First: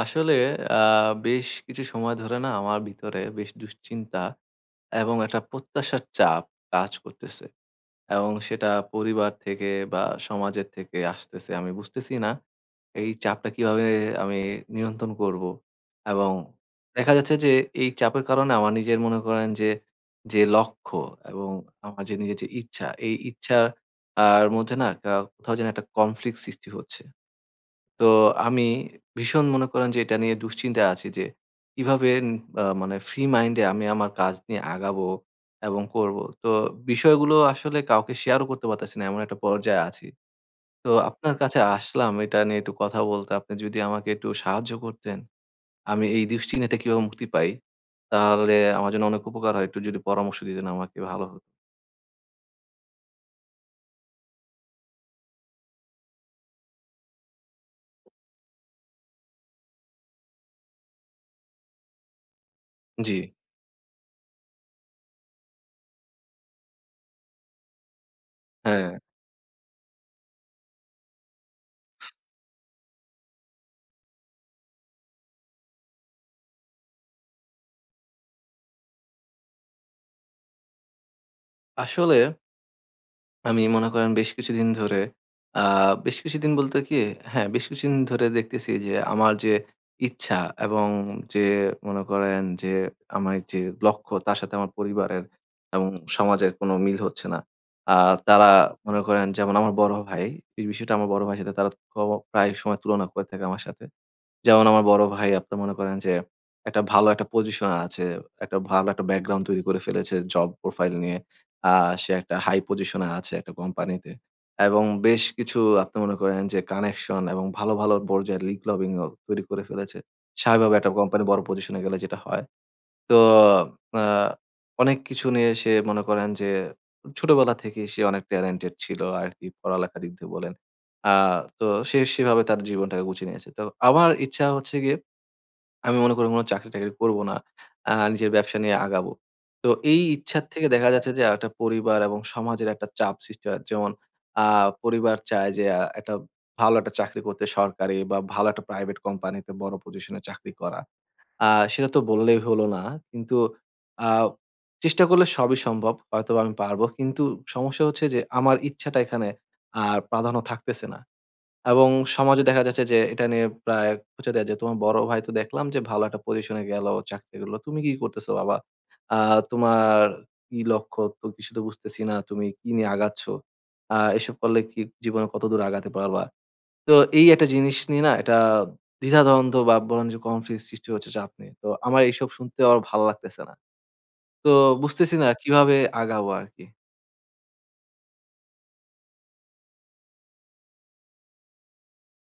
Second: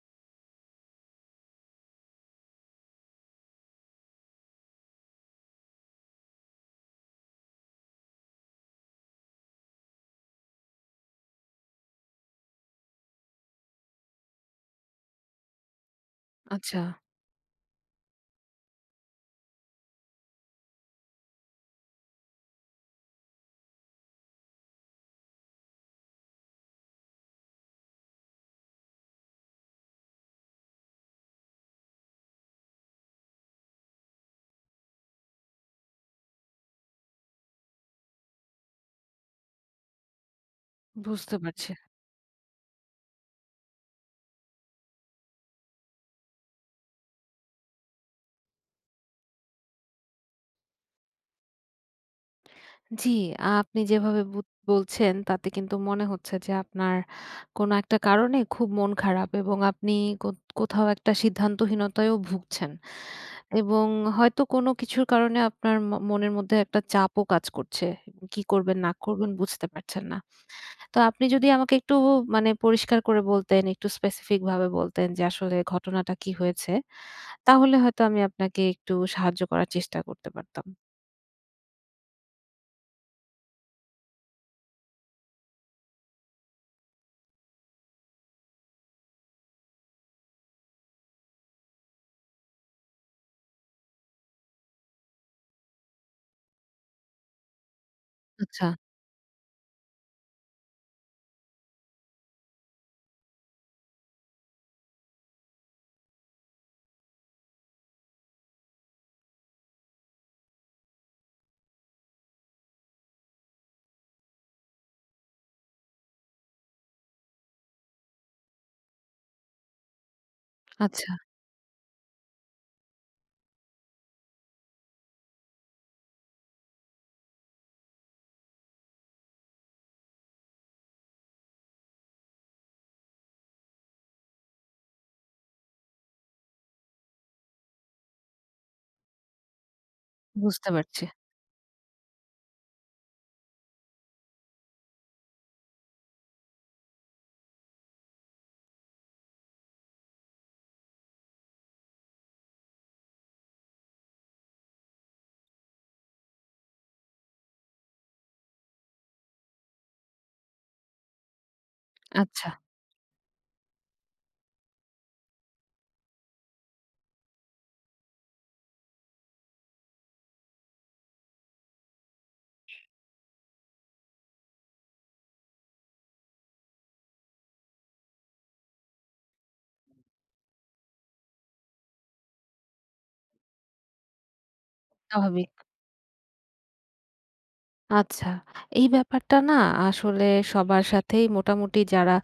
আসলে আ বেশ কিছু সময় ধরে না আমার ভিতরে বেশ দুশ্চিন্তা এবং একটা প্রত্যাশার চাপ কাজ করতেছে। এবং সেটা পরিবার থেকে বা সমাজের থেকে আসতেছে। আমি বুঝতেছি না এই চাপটা কিভাবে আমি নিয়ন্ত্রণ করব? এবং আচ্ছা, দেখা যাচ্ছে যে এই চাপের কারণে আমার নিজের মনে করেন যে, যে লক্ষ্য এবং আমার যে নিজের যে ইচ্ছা, এই ইচ্ছার আর মধ্যে না কোথাও যেন একটা কনফ্লিক্ট সৃষ্টি হচ্ছে। তো আমি ভীষণ মনে করেন যে এটা নিয়ে দুশ্চিন্তায় আছি যে কিভাবে ন আ মানে ফ্রি মাইন্ড এ আমি আমার কাজ নিয়ে আগাবো এবং করব। তো বিষয়গুলো আসলে কাউকে শেয়ারও করতে পারতেছি না। এমন একটা পর্যায়ে আছি। তো বুঝতে আপনার কাছে পারছি। আসলাম এটা নিয়ে একটু কথা বলতে। আপনি যদি আমাকে একটু সাহায্য করতেন, আমি এই দুশ্চিন্তা কিভাবে মুক্তি পাই, তাহলে আমার জন্য অনেক উপকার হয়। একটু যদি পরামর্শ দিতেন আমাকে ভালো হতো। জি, আপনি যেভাবে বলছেন তাতে কিন্তু মনে হচ্ছে যে আপনার কোনো একটা কারণে খুব মন খারাপ এবং আপনি কো কোথাও একটা সিদ্ধান্তহীনতায়ও ভুগছেন। জি, এবং হয়তো কোনো কিছুর কারণে আপনার মনের মধ্যে একটা চাপও কাজ করছে। কি করবেন না হ্যাঁ। করবেন বুঝতে পারছেন না। তো আপনি যদি আমাকে একটু মানে পরিষ্কার করে বলতেন, একটু স্পেসিফিক ভাবে বলতেন যে আসলে ঘটনাটা কি হয়েছে? তাহলে হয়তো আমি আপনাকে একটু সাহায্য করার চেষ্টা করতে পারতাম। আসলে আমি মনে করেন বেশ কিছুদিন ধরে আ বেশ কিছুদিন বলতে কি হ্যাঁ, বেশ কিছুদিন ধরে দেখতেছি যে আমার যে ইচ্ছা এবং যে মনে করেন যে আমার যে লক্ষ্য তার সাথে আমার পরিবারের এবং সমাজের কোনো মিল হচ্ছে না। আ তারা আচ্ছা। মনে করেন যেমন আমার বড় ভাই, এই বিষয়টা আমার বড় ভাইয়ের সাথে তারা প্রায় সময় তুলনা করে থাকে আমার সাথে। যেমন আমার বড় ভাই আপনি মনে করেন যে একটা ভালো একটা পজিশনে আছে। একটা ভালো একটা ব্যাকগ্রাউন্ড তৈরি করে ফেলেছে জব প্রোফাইল নিয়ে। আ সে একটা হাই পজিশনে আছে একটা কোম্পানিতে। এবং বেশ কিছু আপনি মনে করেন যে কানেকশন এবং ভালো, ভালো পর্যায়ের লিগ লবিং ও তৈরি করে ফেলেছে। স্বাভাবিকভাবে একটা আচ্ছা, কোম্পানি বড় পজিশনে গেলে যেটা হয়। তো আ অনেক কিছু নিয়ে সে মনে করেন যে ছোটবেলা থেকেই সে অনেক ট্যালেন্টেড ছিল আরকি পড়ালেখার দিক দিয়ে বলেন। আ তো সে সেভাবে তার জীবনটাকে গুছিয়ে নিয়েছে। তো আমার ইচ্ছা হচ্ছে গিয়ে আমি মনে করি কোনো চাকরি-টাকরি করব না। নিজের ব্যবসা নিয়ে আগাবো। তো এই ইচ্ছার থেকে বুঝতে দেখা পারছি। যাচ্ছে যে একটা পরিবার এবং সমাজের একটা চাপ সৃষ্টি হয়। যেমন আ পরিবার চায় যে একটা ভালো একটা চাকরি করতে সরকারি বা ভালো একটা প্রাইভেট কোম্পানিতে বড় পজিশনে চাকরি করা। আ সেটা তো বললেই হলো না। কিন্তু আ চেষ্টা করলে সবই সম্ভব। হয়তোবা আমি পারবো। কিন্তু সমস্যা হচ্ছে যে আমার ইচ্ছাটা এখানে আর প্রাধান্য থাকতেছে না। এবং সমাজে আচ্ছা, দেখা যাচ্ছে যে এটা নিয়ে প্রায় খোঁচা দেয়া যায়। তোমার বড় ভাই তো দেখলাম যে ভালো একটা পজিশনে গেল, চাকরি করল। "তুমি কি করতেছো বাবা? আ তোমার কি লক্ষ্য? তো কিছু তো বুঝতেছি না। তুমি কি নিয়ে আগাচ্ছ? এসব করলে কি জীবনে কতদূর আগাতে পারবা?" তো এই একটা জিনিস নিয়ে না এটা দ্বিধাদ্বন্দ্ব বা বলেন যে কনফিউজ সৃষ্টি হচ্ছে চাপ নিয়ে। তো আমার এইসব শুনতে আমার ভাল লাগতেছে না। তো বুঝতেছি না স্বাভাবিক। কিভাবে আগাবো আরকি। আচ্ছা, এই ব্যাপারটা না আসলে সবার সাথেই মোটামুটি যারা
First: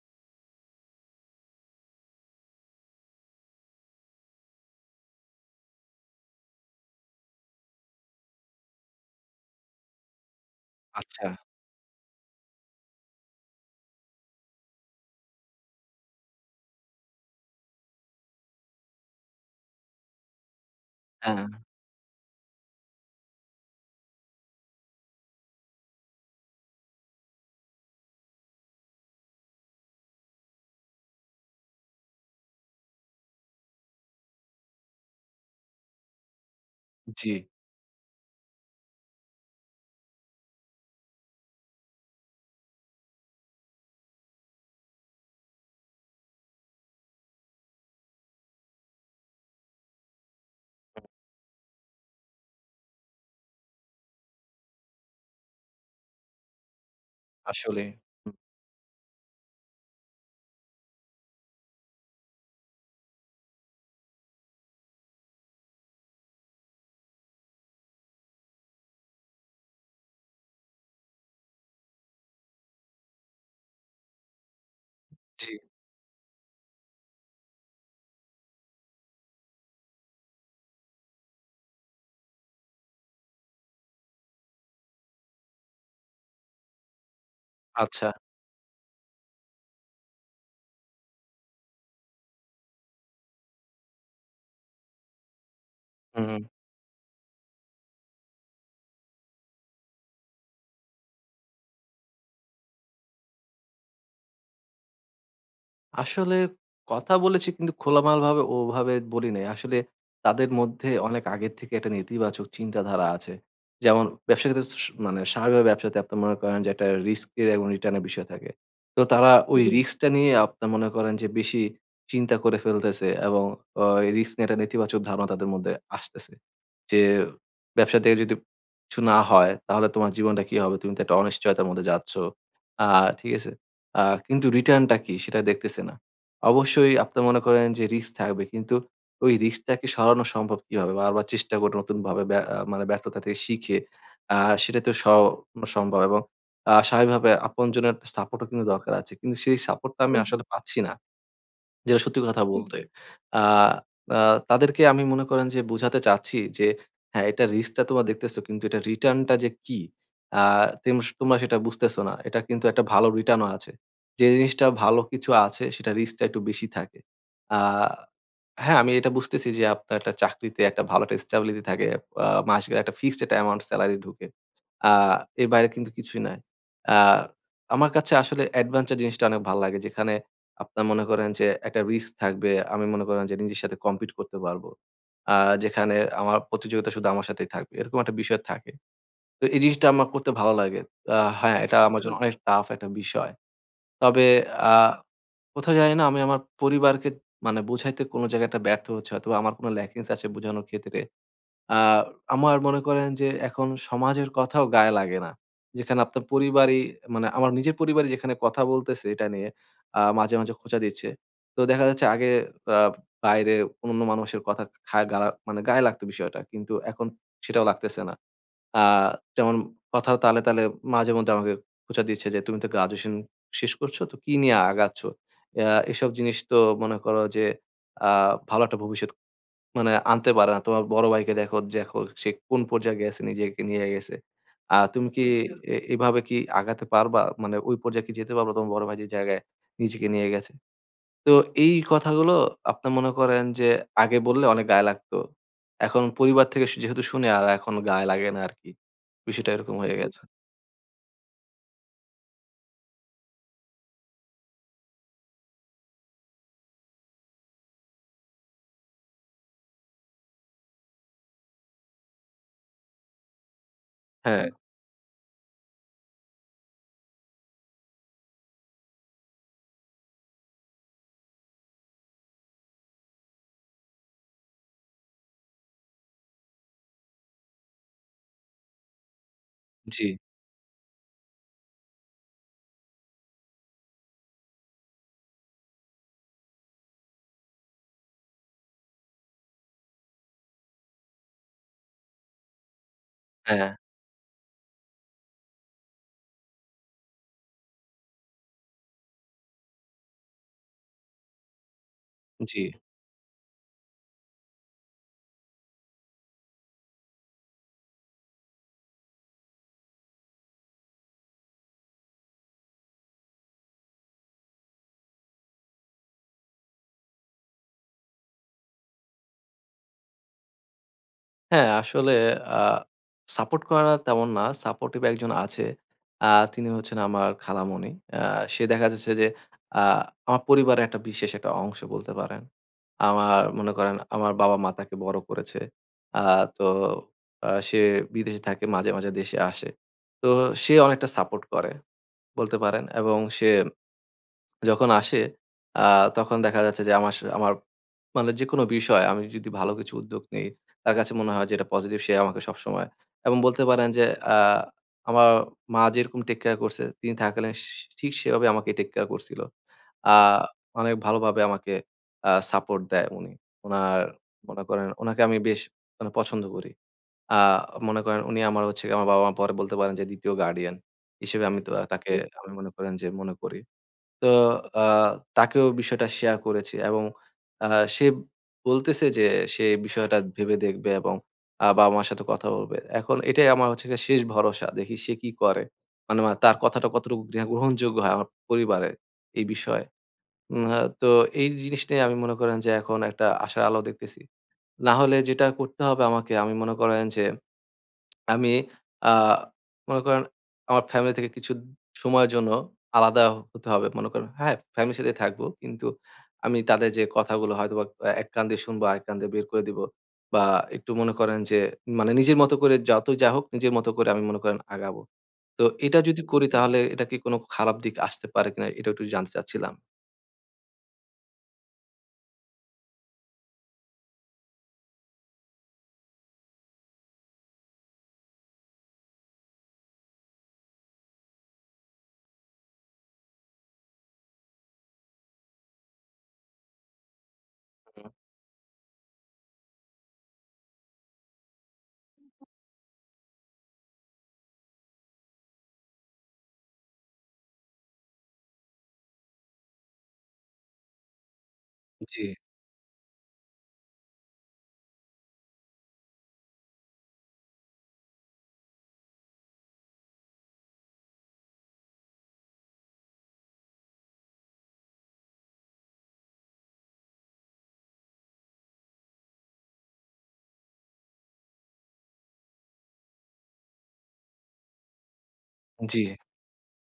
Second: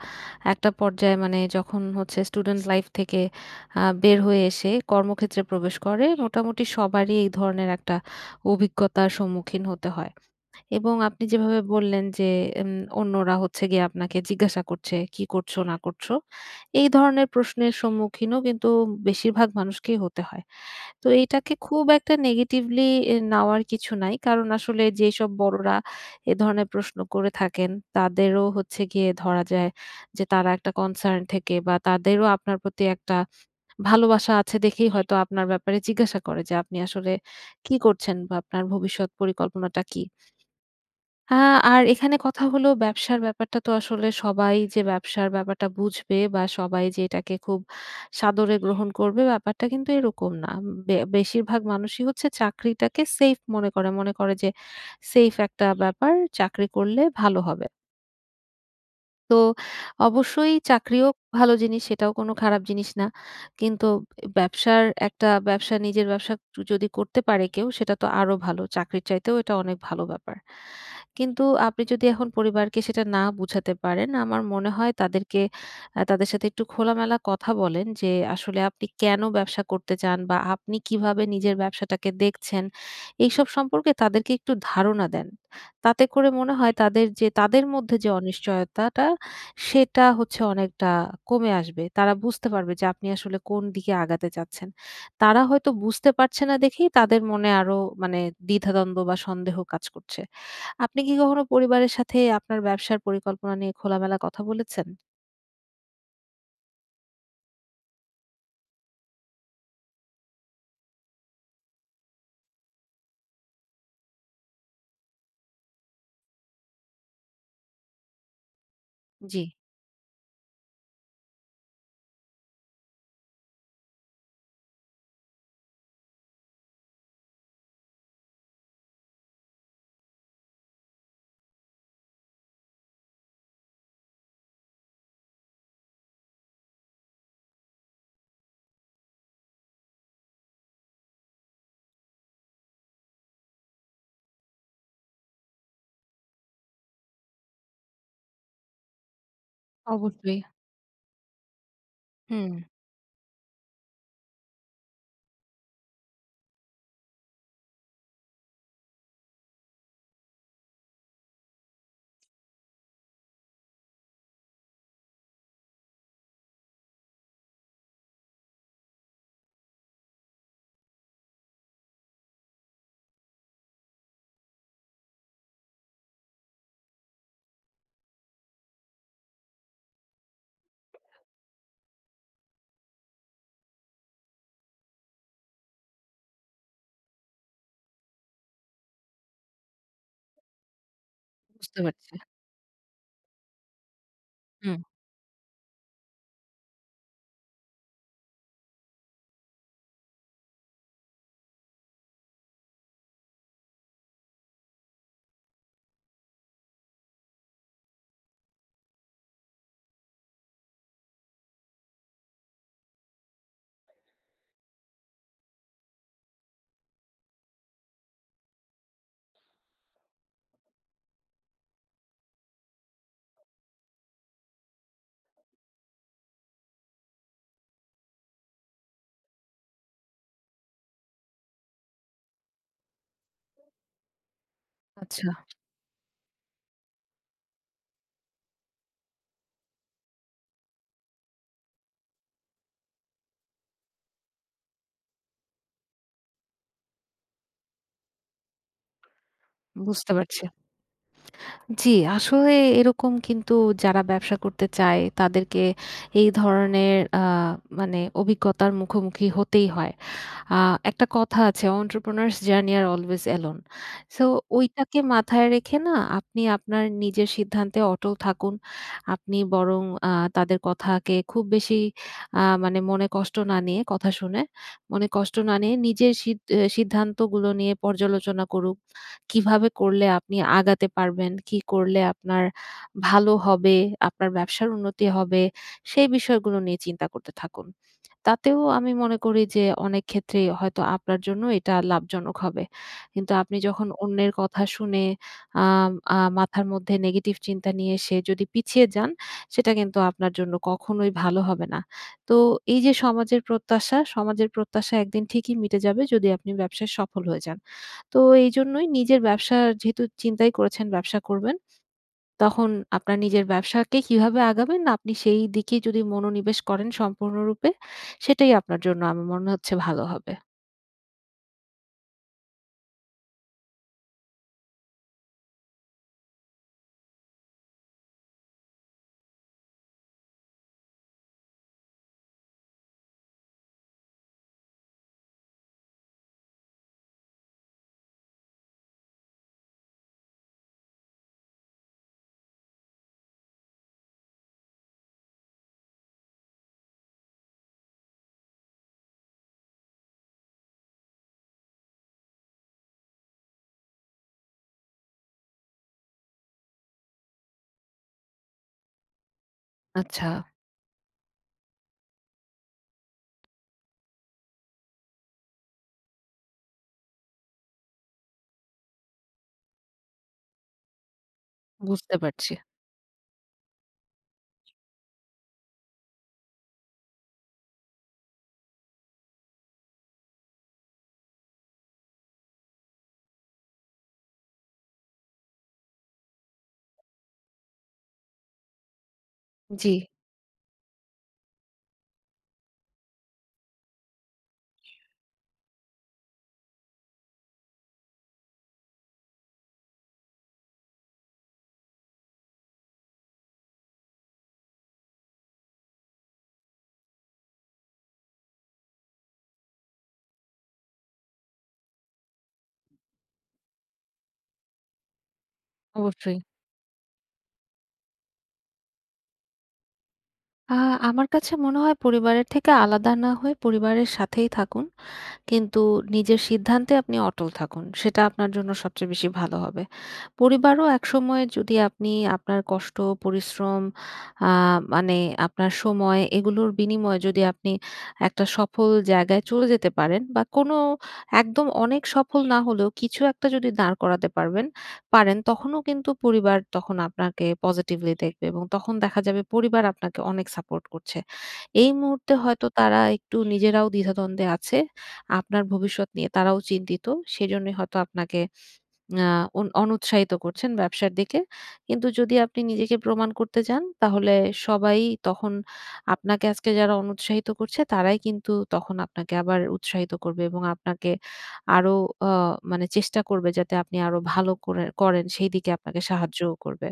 একটা পর্যায়ে মানে যখন হচ্ছে স্টুডেন্ট লাইফ থেকে বের হয়ে এসে কর্মক্ষেত্রে প্রবেশ করে, মোটামুটি সবারই এই ধরনের একটা অভিজ্ঞতার সম্মুখীন হতে হয়। এবং আপনি আচ্ছা। যেভাবে বললেন যে এম অন্যরা হচ্ছে গিয়ে আপনাকে জিজ্ঞাসা করছে, "কি করছো না করছো?" এই ধরনের প্রশ্নের সম্মুখীনও কিন্তু বেশিরভাগ মানুষকেই হতে হয়। তো হ্যাঁ, এটাকে খুব একটা নেগেটিভলি নেওয়ার কিছু নাই। কারণ আসলে যেসব বড়রা এ ধরনের প্রশ্ন করে থাকেন, তাদেরও হচ্ছে গিয়ে ধরা যায় যে তারা একটা কনসার্ন থেকে বা তাদেরও আপনার প্রতি একটা ভালোবাসা আছে দেখেই হয়তো আপনার ব্যাপারে জিজ্ঞাসা করে যে আপনি আসলে জি। কি করছেন বা আপনার ভবিষ্যৎ পরিকল্পনাটা কি? আ আর এখানে কথা হলো ব্যবসার ব্যাপারটা তো আসলে সবাই যে ব্যবসার ব্যাপারটা বুঝবে বা সবাই যে এটাকে খুব সাদরে গ্রহণ করবে ব্যাপারটা কিন্তু এরকম না। বেশিরভাগ মানুষই হচ্ছে চাকরিটাকে সেফ মনে করে। মনে করে যে সেফ একটা ব্যাপার, চাকরি করলে ভালো হবে। আসলেই। হুম। তো অবশ্যই চাকরিও ভালো জিনিস, সেটাও কোনো খারাপ জিনিস না। কিন্তু ব্যবসার একটা ব্যবসা নিজের ব্যবসা যদি করতে পারে কেউ সেটা তো আরো ভালো। চাকরির চাইতেও এটা অনেক ভালো ব্যাপার। কিন্তু আপনি যদি এখন পরিবারকে সেটা না বুঝাতে পারেন, আমার মনে হয় তাদেরকে জি। তাদের সাথে একটু খোলামেলা কথা বলেন যে, আসলে আপনি কেন ব্যবসা করতে চান বা আপনি কিভাবে নিজের ব্যবসাটাকে দেখছেন, এইসব সম্পর্কে তাদেরকে একটু ধারণা দেন। তাতে করে মনে হয় তাদের যে তাদের মধ্যে আচ্ছা। যে অনিশ্চয়তাটা সেটা হচ্ছে অনেকটা কমে আসবে। তারা বুঝতে পারবে যে আপনি আসলে কোন দিকে আগাতে চাচ্ছেন। তারা হয়তো বুঝতে পারছে হুম। না দেখেই তাদের মনে আরো মানে দ্বিধাদ্বন্দ্ব বা সন্দেহ কাজ করছে। আপনি কি কখনো পরিবারের সাথে আপনার ব্যবসার পরিকল্পনা নিয়ে খোলামেলা কথা বলেছেন? আসলে কথা বলেছি কিন্তু খোলামেলাভাবে ওভাবে বলি নাই। আসলে তাদের মধ্যে অনেক আগের থেকে একটা নেতিবাচক চিন্তাধারা আছে। যেমন ব্যবসার ক্ষেত্রে মানে স্বাভাবিকভাবে ব্যবসাতে আপনি মনে করেন যে একটা রিস্কের এবং রিটার্নের বিষয় থাকে। তো তারা জি, ওই জি। রিস্কটা নিয়ে আপনার মনে করেন যে বেশি চিন্তা করে ফেলতেছে এবং এই রিস্ক নিয়ে একটা নেতিবাচক ধারণা তাদের মধ্যে আসতেছে। যে ব্যবসা থেকে যদি কিছু না হয় তাহলে তোমার জীবনটা কি হবে? তুমি তো একটা অনিশ্চয়তার মধ্যে যাচ্ছ। আ ঠিক আছে? আ কিন্তু রিটার্নটা কি সেটা দেখতেছে না। অবশ্যই আপনারা মনে করেন যে রিস্ক থাকবে। কিন্তু ওই রিস্কটাকে সরানো সম্ভব কিভাবে? বারবার চেষ্টা করে নতুনভাবে ব্যা আ মানে ব্যর্থতা থেকে শিখে আ সেটা তো সরানো সম্ভব এবং স্বাভাবিকভাবে আপনজনের সাপোর্টও কিন্তু দরকার আছে। কিন্তু সেই সাপোর্টটা আমি অবশ্যই। আসলে পাচ্ছি না। যেটা সত্যি কথা হুম, বলতে। আ আ তাদেরকে আমি মনে করেন যে বুঝাতে চাচ্ছি যে, হ্যাঁ, এটা রিস্কটা তোমরা দেখতেছো কিন্তু এটা রিটার্নটা যে কি, আ তেমস তোমরা সেটা বুঝতেছো না। এটা কিন্তু একটা ভালো রিটার্নও আছে। যে জিনিসটা ভালো কিছু আছে সেটা রিস্কটা একটু বেশি থাকে। আ হ্যাঁ, আমি এটা বুঝতেছি যে আপনার একটা চাকরিতে একটা ভালো একটা স্টেবিলিটি থাকে। মাস গেলে একটা ফিক্সড একটা অ্যামাউন্ট সেলারি ঢুকে। আ এর বাইরে কিন্তু কিছুই নাই। আ আমার কাছে আসলে অ্যাডভেঞ্চার জিনিসটা অনেক ভাল লাগে যেখানে আপনার মনে করেন যে একটা রিস্ক থাকবে। আমি মনে করেন যে নিজের সাথে কম্পিট করতে পারবো। আ যেখানে আমার প্রতিযোগিতা শুধু আমার সাথেই থাকবে। এরকম একটা বিষয় থাকে। তো এই জিনিসটা আমার করতে ভালো লাগে। হ্যাঁ, এটা বুঝতে আমার পারছি। জন্য আচ্ছা। অনেক টাফ একটা বিষয়। তবে আ হুম, কোথাও জানি না আমি আমার পরিবারকে মানে বোঝাইতে কোনো জায়গায় একটা ব্যর্থ হচ্ছি। হয়তোবা আমার কোনো ল্যাকিংস আছে বোঝানোর ক্ষেত্রে। আ আমার মনে করেন যে এখন সমাজের কথাও গায়ে লাগে না। যেখানে আপনার পরিবারই মানে আমার নিজের পরিবারই যেখানে কথা বলতেছে এটা নিয়ে মাঝে, মাঝে খোঁচা দিচ্ছে। তো দেখা যাচ্ছে আগে আ বাইরে অন্য মানুষের কথা খায় গারা মানে গায়ে লাগতো বিষয়টা। কিন্তু এখন সেটাও লাগতেছে না। আ যেমন কথার তালে, তালে মাঝেমধ্যে আমাকে খোঁচা দিচ্ছে যে, "তুমি তো গ্র্যাজুয়েশন শেষ করছো, তো কি নিয়ে আগাচ্ছ? আ এসব জিনিস তো মনে করো যে আ ভালো একটা ভবিষ্যৎ মানে আনতে পারে না। তোমার বড় ভাইকে দেখো, দেখো সে কোন পর্যায়ে গেছে, নিজেকে নিয়ে গেছে। তুমি কি আচ্ছা, আচ্ছা। এভাবে কি আগাতে পারবা? মানে ওই পর্যায়ে কি যেতে পারবা তোমার বড় ভাই যে জায়গায় নিজেকে নিয়ে গেছে?" তো এই কথাগুলো আপনি মনে করেন যে আগে বললে অনেক গায়ে লাগতো। এখন পরিবার থেকে যেহেতু শুনি আর এখন গায়ে লাগে না আরকি। বিষয়টা এরকম হয়ে বুঝতে গেছে। পারছি। জি, আসলে এরকম কিন্তু যারা ব্যবসা করতে চায় তাদেরকে এই ধরনের মানে অভিজ্ঞতার মুখোমুখি হতেই হয়। আ একটা কথা আছে entrepreneurs journey are always alone। So হ্যাঁ, হুম। ওইটাকে মাথায় রেখে না আপনি আপনার নিজের সিদ্ধান্তে অটল থাকুন। আপনি বরং তাদের কথাকে খুব বেশি মানে মনে কষ্ট না নিয়ে কথা শুনে, মনে কষ্ট না নিয়ে নিজের সিদ্ধান্তগুলো নিয়ে পর্যালোচনা করুক। কিভাবে জি, করলে আপনি আগাতে পারবেন, কি করলে আপনার ভালো হবে, আপনার ব্যবসার উন্নতি হবে, সেই বিষয়গুলো নিয়ে চিন্তা করতে থাকুন। তাতেও আমি মনে করি যে অনেক ক্ষেত্রেই হয়তো আপনার জন্য এটা লাভজনক হবে। কিন্তু আপনি হ্যাঁ, যখন অন্যের কথা শুনে আম আ মাথার মধ্যে নেগেটিভ চিন্তা নিয়ে এসে যদি পিছিয়ে যান, সেটা কিন্তু আপনার জন্য কখনোই ভালো হবে না। তো জি। এই যে সমাজের প্রত্যাশা, সমাজের প্রত্যাশা একদিন ঠিকই মিটে যাবে যদি আপনি ব্যবসায় সফল হয়ে যান। তো এইজন্যই নিজের ব্যবসা যেহেতু চিন্তাই করেছেন ব্যবসা করবেন তখন আপনার নিজের ব্যবসাকে কিভাবে আগাবেন, আপনি সেই দিকেই যদি মনোনিবেশ করেন সম্পূর্ণরূপে, সেটাই আপনার জন্য আমার মনে হচ্ছে ভালো হবে। হ্যাঁ, আসলে আ সাপোর্ট করা তেমন না। সাপোর্টিভ একজন আছে। আ তিনি হচ্ছেন আমার খালামণি। আ সে দেখা যাচ্ছে যে আ আমার পরিবারের একটা বিশেষ একটা অংশ বলতে পারেন। আমার মনে করেন আমার বাবা-মা তাকে বড় করেছে। আ তো সে বিদেশে থাকে মাঝে, মাঝে দেশে আসে। তো সে অনেকটা সাপোর্ট করে বলতে পারেন এবং সে যখন আসে আ তখন দেখা যাচ্ছে যে আমার মানে যেকোনো বিষয় আমি যদি ভালো কিছু উদ্যোগ নেই, তার কাছে মনে হয় যে এটা পজিটিভ সে আমাকে সবসময় এবং বলতে পারেন যে আ আমার মা যেরকম টেক কেয়ার করছে তিনি থাকাকালীন ঠিক সেভাবে আমাকে টেক কেয়ার করছিল। আ আচ্ছা, অনেক ভালোভাবে আমাকে সাপোর্ট দেয় উনি। উনার মনে করেন উনাকে আমি বেশ মানে পছন্দ করি। আ মনে করেন উনি আমার হচ্ছে আমার বাবা-মা পরে বলতে পারেন যে ২য় গার্ডিয়ান হিসেবে আমি তো তাকে বুঝতে আমি পারছি। মনে করেন যে মনে করি। তো আ তাকেও বিষয়টা শেয়ার করেছি এবং আ সে বলতেছে যে সে বিষয়টা ভেবে দেখবে এবং বাবা-মার সাথে কথা বলবে। এখন এটাই আমার হচ্ছে গিয়ে শেষ ভরসা। দেখি সে কি করে। মানে মা তার কথাটা কতটুকু গ্রহণযোগ্য হয় আমার পরিবারে এই বিষয়ে। জি, উম আ তো এই জিনিস নিয়ে আমি মনে করেন যে এখন একটা আশার আলো দেখতেছি। না হলে যেটা করতে হবে আমাকে আমি মনে করেন যে আমি আ মনে করেন আমার ফ্যামিলি থেকে কিছু সময়ের জন্য আলাদা হতে হবে। মনে করেন হ্যাঁ, ফ্যামিলির সাথেই থাকবো। কিন্তু আমি তাদের যে কথাগুলো হয়তোবা এক কান দিয়ে শুনবো, আরেক কান দিয়ে বের করে দিবো। বা একটু মনে করেন যে মানে নিজের মতো করে যতই যা হোক নিজের মতো করে আমি মনে করেন আগাবো। তো এটা যদি অবশ্যই। করি তাহলে এটা কি কোনো খারাপ দিক আসতে পারে কিনা এটাও একটু জানতে চাচ্ছিলাম। আ আমার কাছে মনে হয় পরিবারের থেকে আলাদা না হয়ে পরিবারের সাথেই থাকুন। কিন্তু নিজের সিদ্ধান্তে আপনি অটল থাকুন। সেটা আপনার জন্য সবচেয়ে বেশি ভালো হবে। পরিবারও একসময় যদি আপনি আপনার কষ্ট, পরিশ্রম আ মানে আপনার সময় এগুলোর বিনিময়ে যদি আপনি হুম। একটা সফল জায়গায় চলে যেতে পারেন বা কোনো একদম অনেক সফল না হলেও কিছু একটা যদি দাঁড় করাতে পারবেন পারেন তখনও কিন্তু পরিবার তখন আপনাকে পজিটিভলি দেখবে এবং তখন দেখা যাবে পরিবার আপনাকে অনেক সাপোর্ট করছে। এই জি, মুহূর্তে হয়তো তারা একটু নিজেরাও দ্বিধাদ্বন্দ্বে আছে। আপনার ভবিষ্যৎ নিয়ে তারাও চিন্তিত। সেজন্যই হয়তো আপনাকে আ অনুৎসাহিত করছেন ব্যবসার দিকে। কিন্তু যদি আপনি নিজেকে প্রমাণ করতে যান তাহলে সবাই তখন আপনাকে আজকে যারা অনুৎসাহিত করছে তারাই কিন্তু তখন আপনাকে আবার উৎসাহিত করবে এবং আপনাকে আরো আ মানে চেষ্টা করবে যাতে আপনি আরো ভালো করে করেন সেই দিকে আপনাকে জি। সাহায্যও করবে।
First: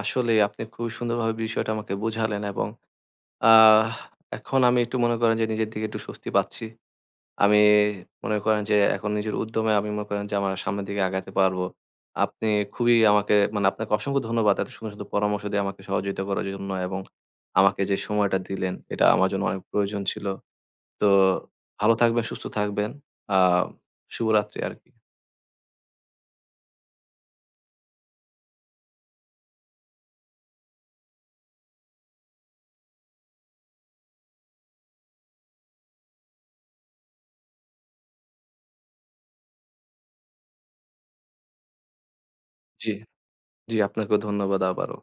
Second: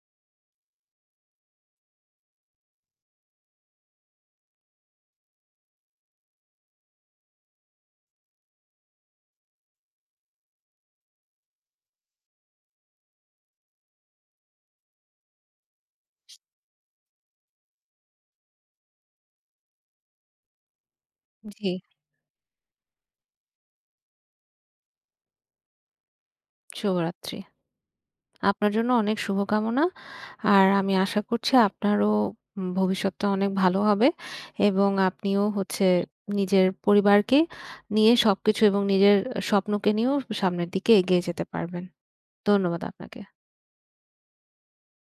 আসলেই আপনি খুবই সুন্দরভাবে বিষয়টা আমাকে বুঝালেন এবং আ এখন আমি একটু মনে করেন যে নিজের দিকে একটু স্বস্তি পাচ্ছি। আমি মনে করেন যে এখন নিজের উদ্যমে আমি মনে করেন যে আমার সামনের দিকে আগাতে পারবো। আপনি খুবই আমাকে মানে আপনাকে অসংখ্য ধন্যবাদ এত সুন্দর, সুন্দর পরামর্শ দিয়ে আমাকে সহযোগিতা করার জন্য এবং আমাকে যে সময়টা দিলেন এটা আমার জন্য অনেক প্রয়োজন ছিল। তো জি, ভালো থাকবেন, সুস্থ থাকবেন। আ শুভরাত্রি আরকি। শুভরাত্রি। আপনার জন্য অনেক শুভকামনা। আর আমি আশা করছি আপনারও ভবিষ্যৎটা অনেক ভালো হবে এবং আপনিও হচ্ছে নিজের পরিবারকে নিয়ে সবকিছু এবং নিজের স্বপ্নকে নিয়েও সামনের দিকে এগিয়ে যেতে পারবেন। ধন্যবাদ জি, আপনাকে। জি আপনাকেও ধন্যবাদ আবারও।